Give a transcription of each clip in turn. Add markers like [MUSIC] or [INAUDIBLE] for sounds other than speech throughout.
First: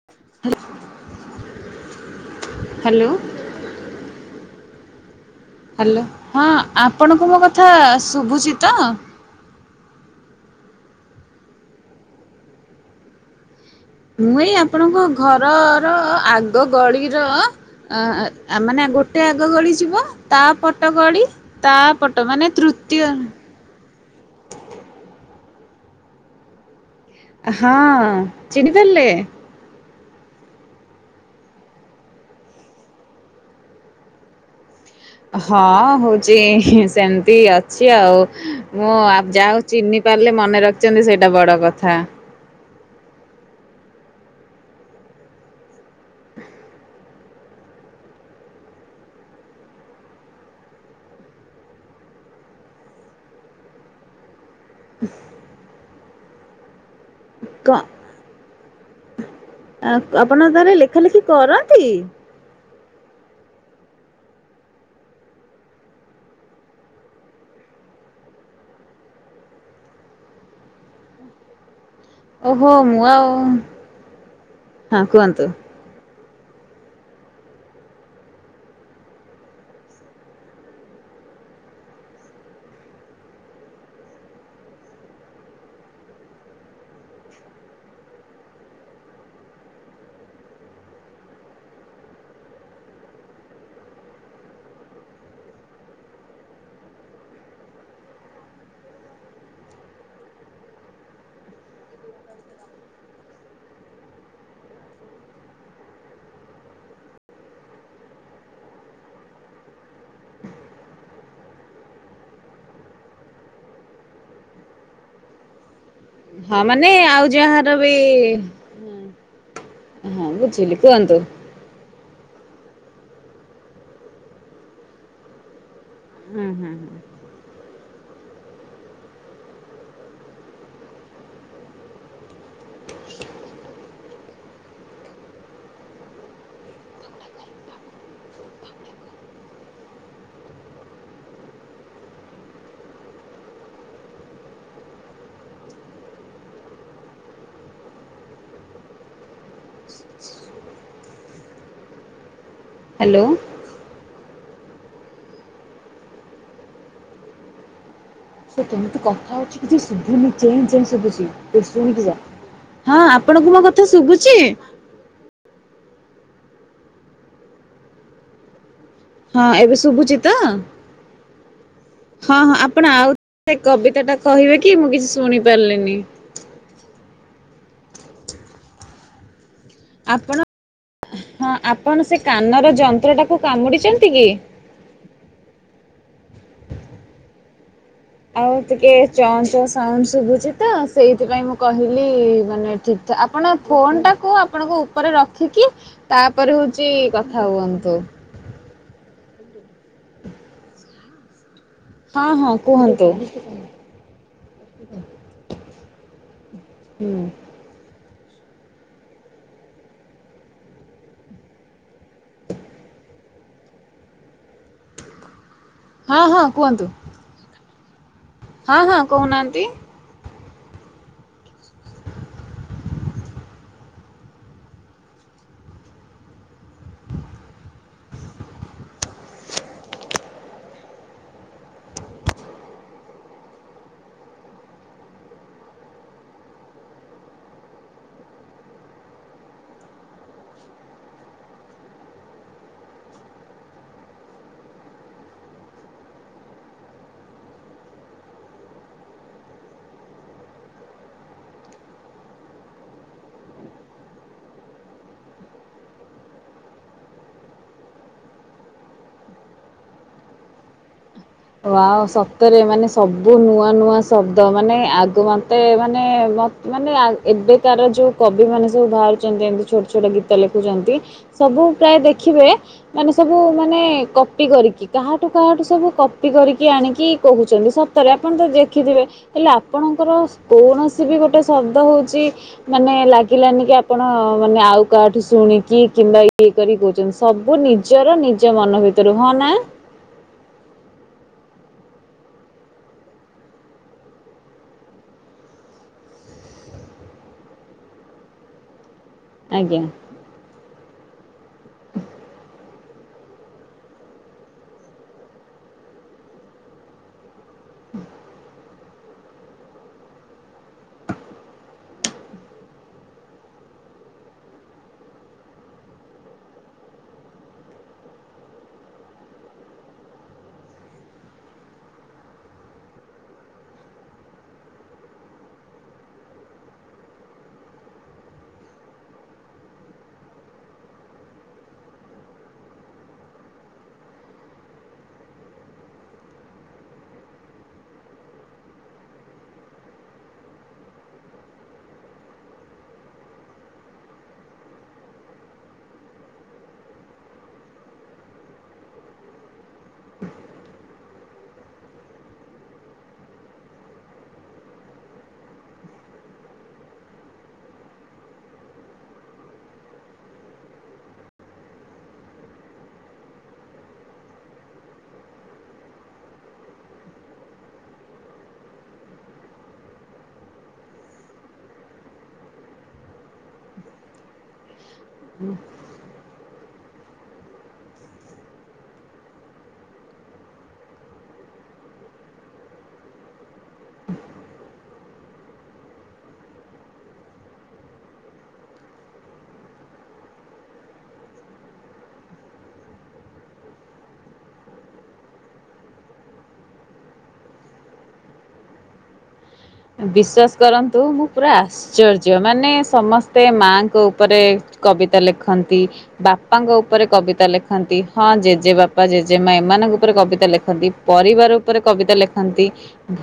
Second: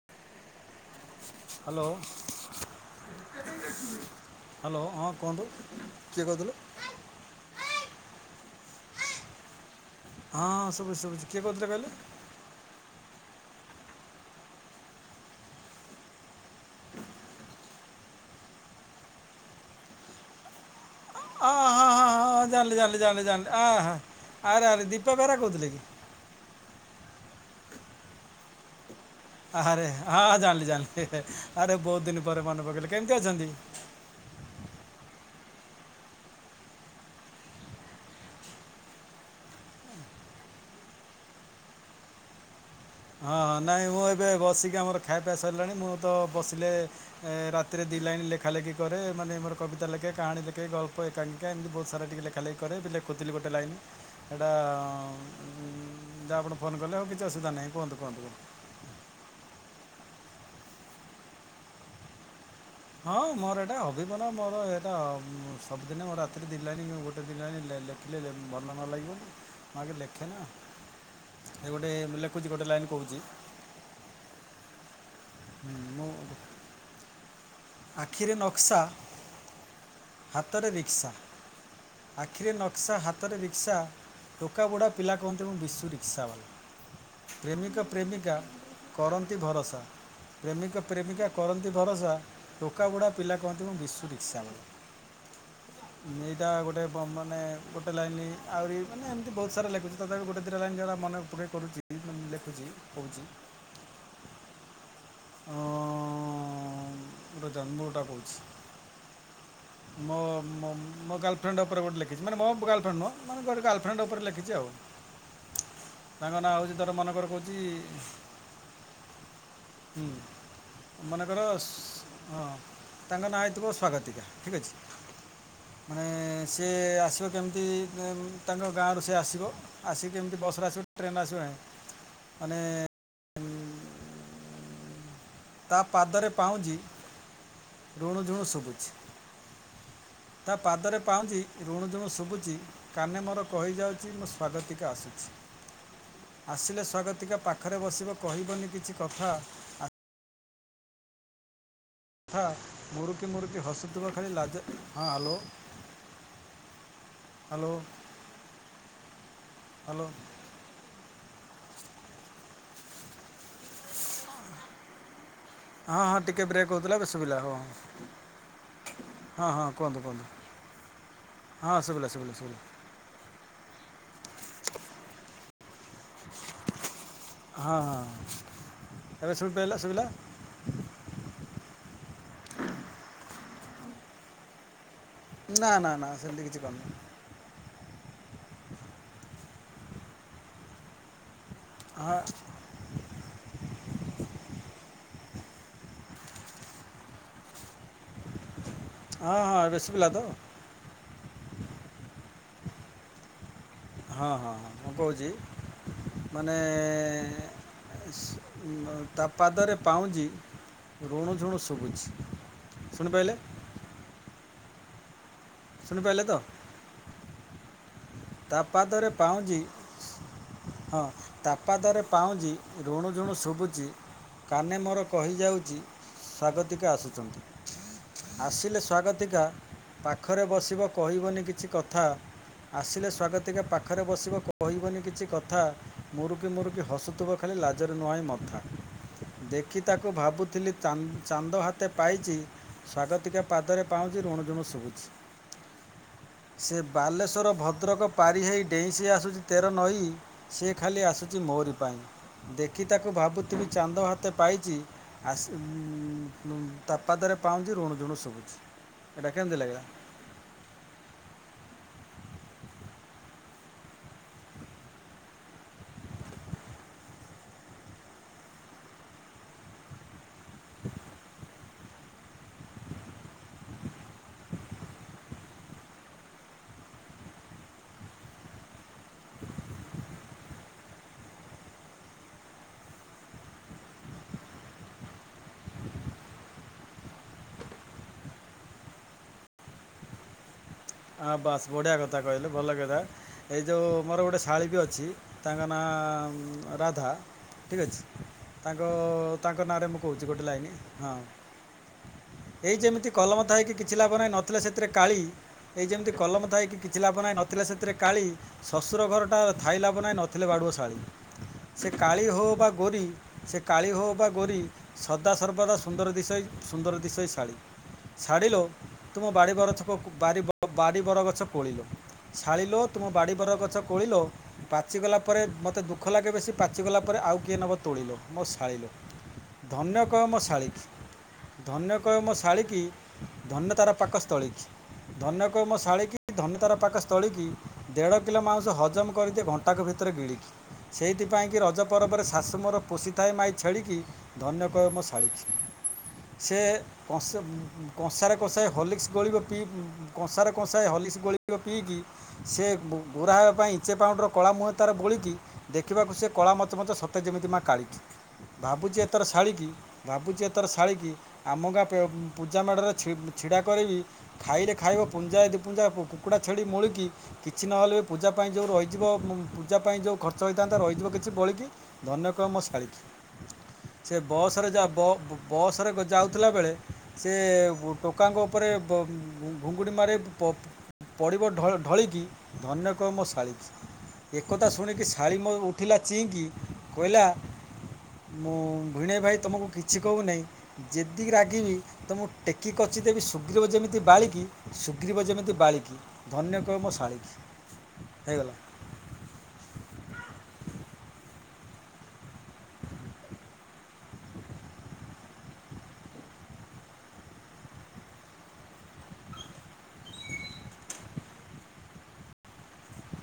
Hello. Hello hello ହଁ କୁହନ୍ତୁ। Hello କିଏ ହଁ କହୁଥିଲେ? ଆପଣଙ୍କୁ ମୋ କଥା ଶୁଭୁଛି ତ? ହଁ ହଁ ଶୁଭୁଛି ଶୁଭୁଛି କିଏ କହୁଥିଲେ କହିଲେ? ମୁଁ ଏଇ ଆପଣଙ୍କ ଘରର ଆଗ ଗଳିର ଅ ମାନେ ଗୋଟେ ଆଗ ଗଳି ଯିବ। ତା ପଟ ଗଳି ତା ପଟ ମାନେ ଜାଣିଲି ଜାଣିଲି ତୃତୀୟ ଜାଣିଲି ଜାଣିଲି ଆଁ ହଁ ଆରେ ଆରେ ଦୀପା ବେହରା କହୁଥିଲେ କି? ହଁ ଚିହ୍ନି ପାରିଲେ? ଆରେ ହଁ ଜାଣିଲି ଜାଣିଲି ଆରେ ବହୁତ ଦିନ ପରେ ମନେ ପକେଇଲେ କେମତି ଅଛନ୍ତି। ହଁ ହଉଛି ସେମିତି ଅଛି ଆଉ ମୁଁ ଯାଉ ଚିହ୍ନି ପାରିଲେ ମନେ ରଖିଛନ୍ତି ସେଇଟା ବଡ଼ କଥା। ହଁ ହଁ ନାଇଁ ମୁଁ ଏବେ ବସିକି ଆମର ଖାଇବା ପିଇବା ସରିଲାଣି ମୁଁ ତ ବସିଲେ ଏ ରାତିରେ ଦି ଲାଇନ ଲେଖା ଲେଖି କରେ ମେ ମୋର କିତା ଲେ କାହାଣି ଗଳ୍ପ ଏକାଙ୍କା ଏମିତି ବହୁତ ସାରା ଟିକେ ଲେଖେ। ଲେଖା ଖାଲି କରେ ବି ଲେଖୁଥିଲି ଗୋଟେ ଲାଇନ୍ ସେଇଟା ଯାହା ଆପଣ ଫୋନ୍ କଲେ ହୋଉ କି କ ଆ, ଆପଣ ତହାରେ ଲେଖା ଲେଖି କରନ୍ତି? ହଁ ମୋର ଏଇଟା ହବି ମନା ମୋର ହେଟା ମୁଁ ସବୁଦିନେ ମୋ ରାତିରେ ଦି ଲାଇନି ମୁଁ ଗୋଟେ ଦି ଲାଇନି ଲେ ଲେଖେ। ଖିଲେ ଭଲ ନ ଲାଗିବ। ମୁଁ ଆଗେ ଲେଖେ ନା ଏ ଗୋଟେ ମୁଁ ଲେ ଓହୋ! ମୁଁ ଆଉ ହଁ କୁହନ୍ତୁ। ହଁ ମୋର ଆଖିରେ ନକ୍ସା ହାତରେ ରିକ୍ସା ଆଖିରେ ନକ୍ସା ହାତରେ ରିକ୍ସା ଟୋକା ବୁଢା ପିଲା କୁହନ୍ତି ମୁଁ ବିଶୁ ରିକ୍ସା ବାଲା। ପ୍ରେମିକ ପ୍ରେମିକା କରନ୍ତି ଭରସା ପ୍ରେମିକ ପ୍ରେମିକା କରନ୍ତି ଭରସା ଟୋକା ବୁଡ଼ା ପିଲା କହନ୍ତି ମୁଁ ବିଶ୍ୱ ରିସ୍କା ବାଲା। ହ ଏଇଟା ଗୋଟେ ବ-ମାନେ ଗୋଟେ ଲାଇନି ଆଉରି ମାନେ ଏମିତି ବହୁତ ସାରା ଲେଖୁଛି। ତଥାପି ଗୋଟେ ଦିଟା ଲାଇନ୍ ଯୋଉଟା ମନେ [INAUDIBLE] କରୁଚି ମାନେ ଲେଖୁଚି, କହୁଚି ହ ଅଁ, ଗୋଟେ ଜନ୍ମଟା କହୁଛି। ହ ମୋ ମୋ ମୋ ଗାଲଫ୍ରେଣ୍ଡ ଉପରେ ଗୋଟେ ଲେଖଛି। ମୋ ଗାଲଫ୍ରେଣ୍ଡ ନୁହଁ ମାନେ ଯାହାର ଗାଲଫ୍ରେଣ୍ଡ ଉପରେ ଲେଖିଚୀ ଆଉ। ତାଙ୍କ ନାଁ ହଁ ହେଉଛି ଧର ମାନେ ମନେକର ଆଉ କହୁଛି ଯାହାର ବି ହଁ ବୁଝିଲି କୁହନ୍ତୁ। ଦଶ ହଁ ତାଙ୍କ ନାଁ ହେଇଥିବ ସ୍ଵାଗତିକା ଠିକ୍ ଅଛି। ମାନେ ହୁଁ ସେ ହୁଁ ହୁଁ। ଆସିବ କେମିତି ଏ ତାଙ୍କ ଗାଁରୁ ସେ ଆସିବ। ଆସିକି କେମିତି ବସ୍ ରେ ଆସିବ ଟ୍ରେନ୍ ରେ ଆସିବ ନାହିଁ। ମାନେ ତା ପାଦରେ ପାଉଁଜି ରୁଣୁ ଝୁଣୁ ଶୁଭୁଛି। ତା ପାଦରେ ପାଉଁଜି ରୁଣୁ ଝୁଣୁ ଶୁଭୁଚି। କାନେ ମୋର କହିଯାଉଛି ମୁଁ ସ୍ଵାଗତିକା ଆସୁଛି। ଆସିଲେ ସ୍ଵାଗତିକା ପାଖରେ ବସିବ କହିବନି କିଛି କଥା ଆ- ଥା ହ୍ୟାଲୋ ମୁରୁକି ମୁରୁକି ହସୁ ଥିବ ଖାଲି ଲାଜେ ହଁ ହାଲୋ, ହାଲୋ ସେ କେମିତି କଥା ହଉଛି କିଛି ଶୁଭୁନି ଚେଁ ଚେଁ ଶୁଭୁଛି ତୁ ଶୁଣିବୁ ଯା। ହଁ ଆପଣଙ୍କୁ ମୋ କଥା ଶୁଭୁଛି? ହଁ, ହଁ ଟିକେ ବ୍ରେକ୍ ହଉଥିଲା ଏବେ ଶୁଭିଲା ହଁ, ହଁ। ହଁ, ହଁ ଏବେ କୁହନ୍ତୁ, ଶୁଭୁଛି କୁହନ୍ତୁ, ତ? ହଁ, ଶୁଭିଲା, ଶୁଭିଲା, ହଁ ହଁ ଶୁଭିଲା। ଆପଣ ଆଉ ସେ କବିତାଟା କହିବେ କି ମୁଁ କିଛି ଶୁଣି ପାରଲିନି? ହଁ, ହଁ, ହଁ, ଏବେ ଶୁଣି ପାଇଲ, ଶୁବିଲା? ଆପଣ ହଁ ଆପଣ ସେ କାନର ଯନ୍ତ୍ର ଟାକୁୁ କାମୁଡିଚନ୍ତି କି? ନା, ନା, ନା ସେମିତି କିଛି କରିନି। ଆଉ ଟିକେ ଚଁ ଚଁ ସାଉଣ୍ଡ ଶୁଭୁଛି ତ ସେଇଥିପାଇଁ ମୁଁ କହିଲି ହଁ ମାନେ ଠିକ୍ ତ ଆପଣ ଫୋନ୍ ଟାକୁ ଆପଣଙ୍କ ଉପରେ ରଖିକି ତାପରେ ହଉଚି କଥା ହୁଅନ୍ତୁ। ହଁ, ହଁ ଏବେ ଶୁଭିଲା ତ? ହଁ, ହଁ, କୁହନ୍ତୁ। ହଁ, ହଁଁ, ହଁ, ମୁଁ କହୁଚି ମାନେ ସେ ମା-ତା ପାଦରେ ପାଉଁଜି ଋଣୁ ଝୁଣୁ ଶୁଭୁଛି ଶୁଣିପାଇଲେ। ହଁ, ଶୁଣିପାରିଲେ ତ ହଁ କୁହନ୍ତୁ। ତା ହଁ ହଁ ପାଦରେ ପାଉଁଜିି କହୁନାହାନ୍ତି ହଁ ତା ପାାଦରେ ପାଉଁଛି ଋଣୁ ଝୁଣୁ ଶୁଭୁଛି। କାନେ ମୋର କହିଯାଉଛି ସ୍ଵାଗତିକା ଆସୁଛନ୍ତି। ଆସିଲେ ସ୍ଵାଗତିକା ପାଖରେ ବସିବ କହିବନି କିଛି କଥା ଆସିଲେ ସ୍ଵାଗତିକା ପାଖରେ ବସିବ କହିବନି କିଛି କଥା ମୁରୁ କିି ମୁରୁ କିି ହସୁଥିବ ଖାଲି ଲାଜରେ ନୁହଁ ମଥା। ଦେଖି ତାକୁ ଭାବୁଥିଲି ଚାନ୍ ଚାନ୍ଦ ହାତେ ପାଇଛି। ସ୍ଵାଗତିକା ପାଦରେ ପାଉଁଛି ଋଣ ଝୁଣ ଶୁଭୁଛି। ସେ ବାଲେଶ୍ୱର, ଭଦ୍ରକ ପାରି ହେଇ ଡେଇଁ ସି ଆସୁଛି ତେର ନଈ ସି ଏ ଖାଲି ଆସୁଛି ମୋରି ପାଇଁ। ଦେଖି ତାକୁ ଭାବୁଥିବି ଚାନ୍ଦ ହାତେ ପାଇଚି ଆସ ତା ପାଦରେ ପାଉଁଜି ଋଣୁ ଝୁଣୁ ଶୁଭୁଛି। ଏଇଟା କେମିତି ଲାଗିଲା? ୱାଓ ସତରେ ମାନେ ସବୁ ନୂଆ ନୂଆ ଶବ୍ଦ ମାନେ ଆଗ ମତେ ମାନେ ମ ମାନେ ଏବେ ତାର ଯୋଉ କବି ମାନେ ସବୁ ବାହାରୁଛନ୍ତି ଏମିତି ଛୋଟ ଛୋଟ ଗୀ ତ ଲେଖୁଛନ୍ତି ସବୁ ପ୍ରାୟ ଦେଖିବେ ମାନେ ସବୁ ମାନେ କପି କରିକି କାହାଠୁ କାହାଠୁ ସବୁ କପ ପି କରିକି ଆଣିକି କହୁଛନ୍ତି ସତରେ ଆପଣ ତ ଦେଖିଥିବେ ହେଲେ ଆପଣଙ୍କର କୌଣସି ବି ଗୋଟେ ଶବ୍ଦ ହଉଛି ମାନେ ଲାଗିଲାନି କି ଆପଣ ମାନେ ଆଉ କାହାଠୁ ଶୁଣିକି କିମ୍ବା ଇଏ କରି କହୁଛନ୍ତି ସବୁ ନିଜର ନିଜ ମନ ଭିତରୁ ହଁ ନା। ହଁ ବାସ୍ ବଢ଼ିଆ କଥା କହିଲେ ଭଲ କଥା। ଏଇ ଯେଉଁ ମୋର ଗୋଟିଏ ଶାଳୀ ବି ଅଛି ତାଙ୍କ ନାଁ ରାଧା। ଠିକ୍ ଅଛି ତାଙ୍କ ତାଙ୍କ ଆଜ୍ଞା। ନାଁରେ ମୁଁ କହୁଛି ଗୋଟେ ଲାଇନ ହଁ। ଏଇ ଯେମିତି କଲମ ଥାଇକି କିଛି ଲାଭ ନାହିଁ ନଥିଲେ ସେଥିରେ କାଳି ଏଇ ଯେମିତି କଲମ ଥାଇକି କିଛି ଲାଭ ନାହିଁ ନଥିଲା ସେଥିରେ କାଳି ଶ୍ୱଶୁର ଘରଟା ଥାଇଲାଭ ନାହିଁ ନଥିଲେ ବାଡ଼ୁଆ ଶାଳୀ। ସେ କାଳି ହେଉ ବା ଗୋରି ସେ କାଳି ଗୁଉ ବା ଗୋରି ସଦା ସର୍ବଦା ସୁନ୍ଦର ଦିଶ ଇ ସୁନ୍ଦର ଦିଶୋଇ ଶାଳୀ। [UNINTELLIGIBLE] ତ ବାଡ଼ି ବର ଗଛ କୋଳିଲୋ ଛାଳିଲୋ ତୁମ ବାଡ଼ି ବର ଗଛ କୋଳିଲୋ ପାଚିଗଲା ପରେ ମୋତେ ଦୁଃଖ ଲାଗେ ବେଶୀ ପାଚିଗଲା ପରେ ଆଉ କିଏ ନେବ ତୋଳିଲୋ ମୋ ଶାଳିଲୋ। ଧନ୍ୟ କହ ମୋ ଶାଳିକି। ଧନ୍ୟ କହେ ମୋ ଶାଳୀ କି ଧନ୍ୟ ତାର ପାକ ସ୍ଥଳୀଛି। ଧନ୍ୟକମ ଶାଳୀ କି ଧନ୍ୟ ତାର ପାଖ ସ୍ଥଳୀ କି ଦେଢ଼ କିଲୋ ମାଉଁସ ହଜମ କରିଦିଏ ଘଣ୍ଟାକୁ ଭିତରେ ଗିଳିକି। ସେଇଥିପାଇଁ କିି ରଜ ପର୍ବରେ ଶାଶୁ ମୋର ପୋଷିଥାଏ ମାଇଁ ଛେଳି କି ଧନ୍ୟ କହେ ମୋ ଶାଢ଼ୀ କି। ସେ କଂସ କଂସାରେ କଂସାରେ ହଲିକ୍ସ ଗୋଳିବ ପିଇ କଂସାରେ କଂସାଏ ହଲିସ୍ ଗୋଳିକ ପିଇକି ସେ ଗୋରା ହେବା ପାଇଁ ଇଞ୍ଚେ ପାଉଣ୍ଡର କଳା ମୁହଁ ତାର ବୋଳିକି ଦେଖିବାକୁ ସେ କଳା ମୋଚ ମୋଚ ସତେ ଯେମିତି ମା କାଳିକି ଭାବୁଛି ଏଥର ଶାଳୀ କି ଭାବୁଛି ଏଥର ଶାଳୀ କି ଆମ ଗାଁ ପେ ପୂଜା ମାଡ଼ରେ ଛି ଛିଡ଼ା କରିବି ଖାଇଲେ ଖାଇବ ପୁଞ୍ଜାଏ ଦୁି ପୁଞ୍ଜ କୁକୁଡ଼ା ଛେଡ଼ି ମୂଳିକି କିଛି ନହେଲେ ବି ପୂଜା ପାଇଁ ଯେଉଁ ରହିଯିବ ପୂଜା ପାଇଁ ଯେଉଁ ଖର୍ଚ୍ଚ ହୋଇଥାନ୍ତା ରହିଯିବ କିଛି ବୋଳିକି ଧନ୍ୟକହ ମୋ ଶାଳି କି। ସେ ବସରେ ଯ ବ ବସ ରେ ଯାଉଥିଲାବେଳେ ସେ ଟୋକାଙ୍କ ଉପରେ ବ କୁକୁଡ଼ି ମାରେ ପ ପଡ଼ିବ ଢଳିକି ଧନ୍ୟ କହ ମୋ ଶାଳୀ କି। ଏକଥା ଶୁଣିକି ଶାଳି ମ ଉଠିଲା ଚିଁକି କହିଲା ମୁଁ ଭଣେଇ ଭାଇ ତମକୁ କିଛି କହୁନହିଁ ଯେତିକି ରାଗିବି ତ ମୁଁ ଟେକି କଚି ଦେବି ଶୁଗ୍ରିବ ଯେମିତି ବାଳିକି ଶୁଗ୍ରିବ ଯେମିତି ବାଳିକି ଧନ୍ୟ କହ ମୋ ଶାଳିକି ହେଇଗଲା। ବିଶ୍ଵାସ କରନ୍ତୁ ମୁଁ ପୁରା ଆସ ଆଶ୍ଚର୍ଯ୍ୟ ମାନେ ସମସ୍ତେ ମାଙ୍କ ଉପରେ କବିତା ଲେଖନ୍ତି। ବାପାଙ୍କ ଉପରେ କବିତା ଲେଖନ୍ତି ହଁ ଜେଜେ ବାପା ଜେଜେ ମା ଏମାନଙ୍କ ଉପରେ କବିତା ଲେଖନ୍ତି। ପରିବାର ଉପରେ କବିତା ଲେଖନ୍ତି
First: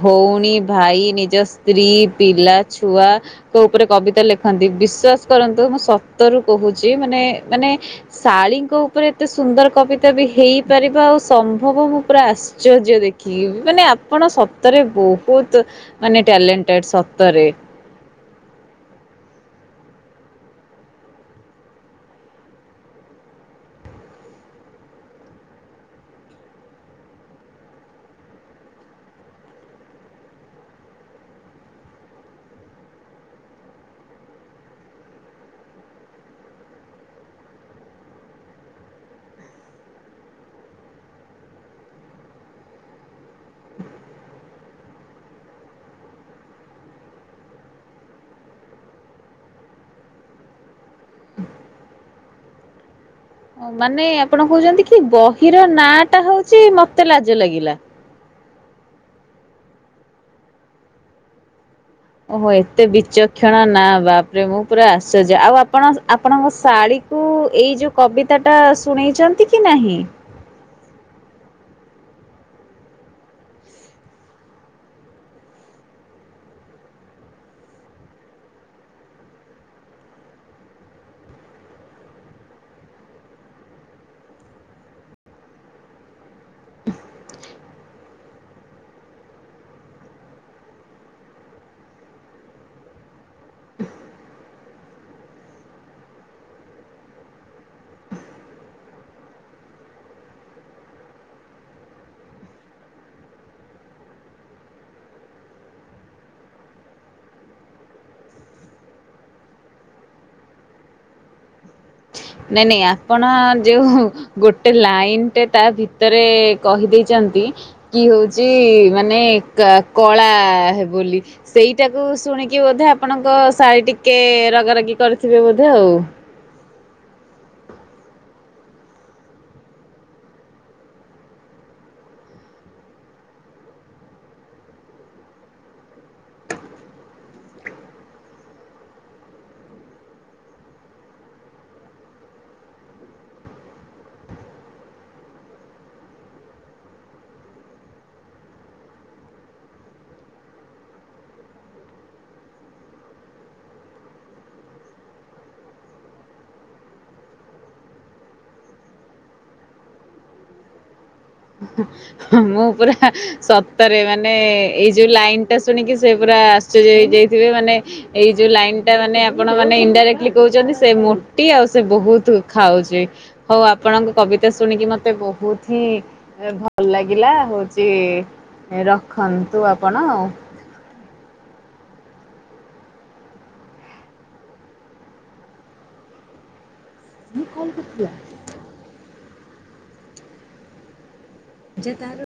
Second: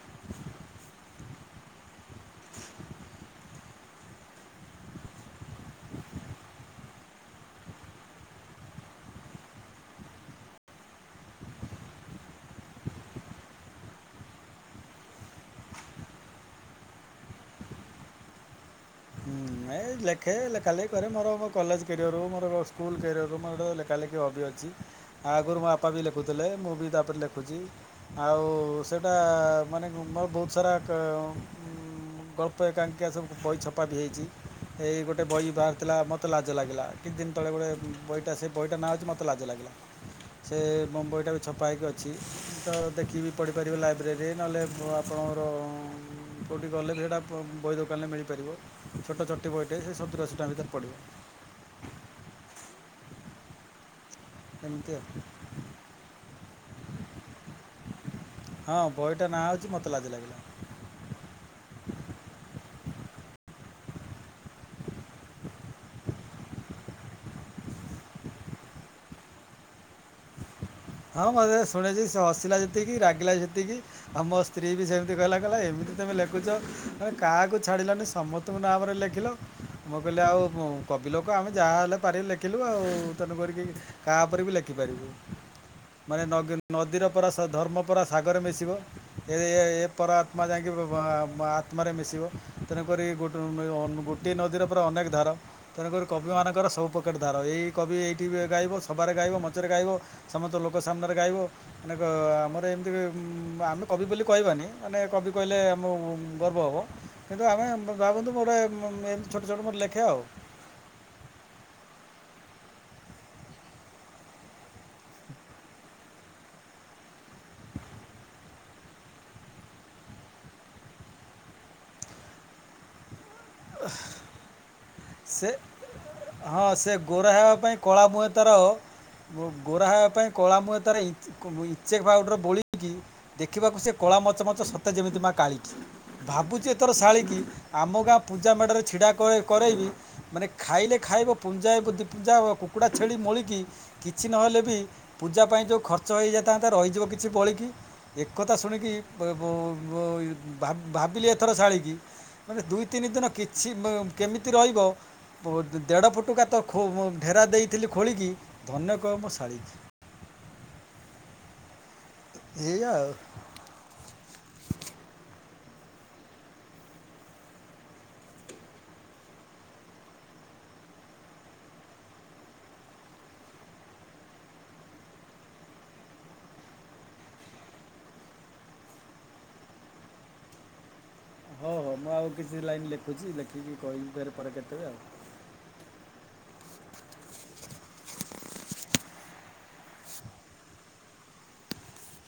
ଭଉଣୀ ଭାଇ ନିଜ ନିଯ ସ୍ତ୍ରୀ ପିଲା ଛୁଆ ତୋ ଉପରେ କବିତା ଲେଖନ୍ତି ବିଶ୍ଵାସ କରନ୍ତୁ ମୁଁ ସତରୁ କହୁଛି ମାନେ ମାନେ ଶାଳୀଙ୍କ ଉପରେ ଏତେ ସୁନ୍ଦର କବିତା ବି ହେଇପାରିବା ଆଉ ସମ୍ଭବ ମୁଁ ପୁରା ଆସୁ ଆଶ୍ଚର୍ଯ୍ୟ ଦେଖି ମାନେ ଆପଣ ସପ୍ତରେ ବହୁତ ମାନେ ଟ୍ୟାଲେଣ୍ଟେଡ଼୍ ସତରେ। ହୁଁ ଏ ଲେଖେ ଲେଖା ଲେଖି କରେ ମୋର ମୋ କଲେଜ କ୍ୟାରିୟର୍ରୁ ମୋର ସ୍କୁଲ କ୍ୟାରିୟରରୁ ମୋରୋ ଲେଖା ଲେଖି ହବି ଅଛି। ଆ ଆଗରୁ ମୋ ବାପା ବି ଲେଖୁଥିଲେ ମୁଁ ବି ତାପରେ ଲେଖୁଛି। ଆଉ ସେଇଟା ମାନେ ମର ବହୁତ ସାରା ଗଳ୍ପ ଏକାଙ୍କିଆ ସବୁ ବହି ଛପା ବି ହୋଇଇଛି। ଏଇ ଗୋଟେ ବହି ବାହାରିଥିଲା ମୋତେ ଲାଜ ଲାଗିଲା କିଛି ଦିନ ତଳେ ଗୋଟେ ବହିଟା ସେ ବହିଟା ନାଁ ହେଉଛି ମୋତେ ଲାଜ ଲାଗିଲା। ହ ସେ ମୁମ୍ବାଇଟାକୁ ଛପା ହେଇକି ଅଛି ତ ଦେଖିକି ପଢିପାରିବେ ଲାଇବ୍ରେରୀ ନହେଲେ ଆପଣଙ୍କର କେଉଁଠି ଗଲେ ବି ସେଇଟା ବହି ଦୋକାନରେ ମିଳିପାରିବ। ଛୋଟ ଛୋଟି ବୟଟିଏ ସେ ସତୁଅଶୀ ଟଙ୍କା ଭିତରେ ପଡ଼ିବ। ଓ ମାନେ ଆପଣ କହୁଚନ୍ତି ଏମିତି କି ବହିର ନା ଟା ହଉଚି ମତେ ଲାଜ ଲାଗିଲା। ହଁ ବହିଟା ନାଁ ହଉଚି ମତେ ଲାଜି ଲାଗିଲା। ଓହୋ ଏତେ ବିଚକ୍ଷଣ ନା ବାପରେ ମୁଁ ପୁରା ଆଶ୍ଚର୍ଯ୍ୟ ଆଉ ଆପଣ ଆପଣଙ୍କ ଶାଢ ତୁ ଏଇ ଯୋଉ କବିତା ଟା ଶୁଣେଇଚନ୍ତି କି ନାହିଁ ହଁ ମଧ୍ୟ ସୁଣେଇଚି ସେ ହସିଲା ଯେତିକି ରାଗିଲା ସେତିକି। ଆଉ ମୋ ସ୍ତ୍ରୀ ବି ସେମିତି କହିଲା କହିଲା ଏମିତି ତମେ ଲେଖୁଛ କାହାକୁ ଛାଡ଼ିଲନି ସମ ତୁମ ନାମରେ ଲେଖିଲ ମୁଁ କହିଲି ଆଉ କ କବି ଲୋକ ଆମେ ଯାହାହେଲେ ପାରିଲୁ ଲେଖିଲୁ ଆଉ ତେଣୁ କରିକି କାହା ଉପରେ ବି ଲେଖିପାରିବୁ। ମାନେ ନଗିର ନଦୀର ପରାସ ଧର୍ମ ପରା ସାଗରେ ମିଶିବ ଏ ଏ ପରମାତ୍ମା ଯାଇକି ବ ବ ବା ଆତ୍ମାରେ ମିଶିବ ତେଣୁକରି ଗୋଟେ [UNINTELLIGIBLE] ଏ ନଦୀର ପରା ଅନେକ ଧାର। ତେଣୁକରି କବି ମାନଙ୍କର ସବୁପ୍ରକାର ଧାର ଏଇ କବି ଏଇଠି ବି ଗାଇବ ସଭାରେ ଗାଇବ ମଞ୍ଚରେ ଗାଇବ। ସମତ ଲୋକ ସାମ୍ନାରେ ଗାଇବ। ଦେଖ ଆମର ଏମିତି ଆମେ କବି ବୋଲି କହିବାନି ମାନେ କବି କହିଲେ ଆମ ଗର୍ବ ହବ। କିନ୍ତୁ ଆମେ ଭାବନ୍ତୁ ଗୋଟେ ଏମିତି ଛୋଟ ଛୋଟ ମୋର ଲେଖେ ଆଉ। ନାଇଁ ନାଇଁ ଆପଣ ଯେଉଁ ଗୋଟେ ଲାଇନ୍ ଟେ ତା ଭିତରେ କହିଦେଇଚନ୍ତି କି ହଉଚି ମାନେ କା କଳା ହେବ ବୋଲି। ସେଇଟାକୁ ଶୁଣିକି ବୋଧେ ଆପଣଙ୍କ ଶାଳୀ ଟିକେ ରଗାରଗି କରିଥିବେ ସେ ବୋଧେ ଆଉ। ହଁ ସେ ଗୋରା ହେବା ପାଇଁ କଳା ମୁହଁ ତାର ମୋ ଗୋରା ହେବା ପାଇଁ କଳା ମୁହଁ ତାର ଇଞ୍ଚ ଇଞ୍ଚେ ପାଉଡର ବୋଳି ହେଇକି ଦେଖିବାକୁ ସେ କଳା ମଚମଚ ସତେ ଯେମିତି ମା କାଳିି କି ଭାବୁଚି ଏଥର ଶାଳୀ କି ଆମ ଗାଁ ପୂଜା ମେଢ଼ରେ ଛିଡ଼ା କରେ କରେଇ ମାନେ ଖାଇଲେ ଖାଇବ ପୁଞ୍ଜା ଏ ଦିପୁଞ୍ଜା କୁକୁଡ଼ା ଛେଳି ମୋଳିକି କିଛି ନହେଲେ ବି ପୂଜା ପାଇଁ ଯଉଁ ଖର୍ଚ୍ଚ ହେଇଯାଇଥାନ୍ତା ରହିଯିବ କିଛି ବଳିକି ଏକତା ଶୁଣିକି ବ ବୋ ବ ଭା ଭାବିଲି ଏଥର ଶାଳୀ କି ମାନେ ଦୁଇ ତିନି ଦିନ କିଛି କେମିତି ରହିବ ପୋତ୍ ଦେଢ଼ ଫୁଟୁ ଗାତ ଖୋ ଢେରା ଦେଇଥିଲି ଖୋଳିକି ଧନ୍ୟ କହ ମୋ ଶାଳୀ କି। ମୁଁ ଏଇଆ ପୁରା ଆଉ ସ ସତରେ ମାନେ ଏଇ ଯେଉଁ ଲାଇନ୍ ଟା ଶୁଣିକି ସେ ପୁରା ଆଶ୍ଚର୍ଯ୍ୟ ହେଇଯାଇଥିବେ ମାନେ ଏଇ ଯୋଉ ଲାଇନ୍ ଟା ମାନେ ଆପଣ ମାନେ ଇନଡାରେକ୍ଟଲି କହୁଛନ୍ତି ସେ ମୋଟି ଆଉ ସେ ବହୁତ ଖାଉଚି। ହଉ ଆପଣଙ୍କ କବିତା ଶୁଣିକି ମୋତେ ବୋହୁତ ହି ଏବେ ଭଲ ଲାଗିଲା ହଉଛି ରଖନ୍ତୁ ଆପଣ ଆଉ ହଉ ହଉ ମୁଁ ଆଉ କିଛି ଲାଇନ୍ ଲେଖୁଛି ଲେଖିକି କହିବି ପରେ କେତେବେଳେ ଆଉ କିଏ କଲ୍ କରିଥିଲା? ଯେ ତାର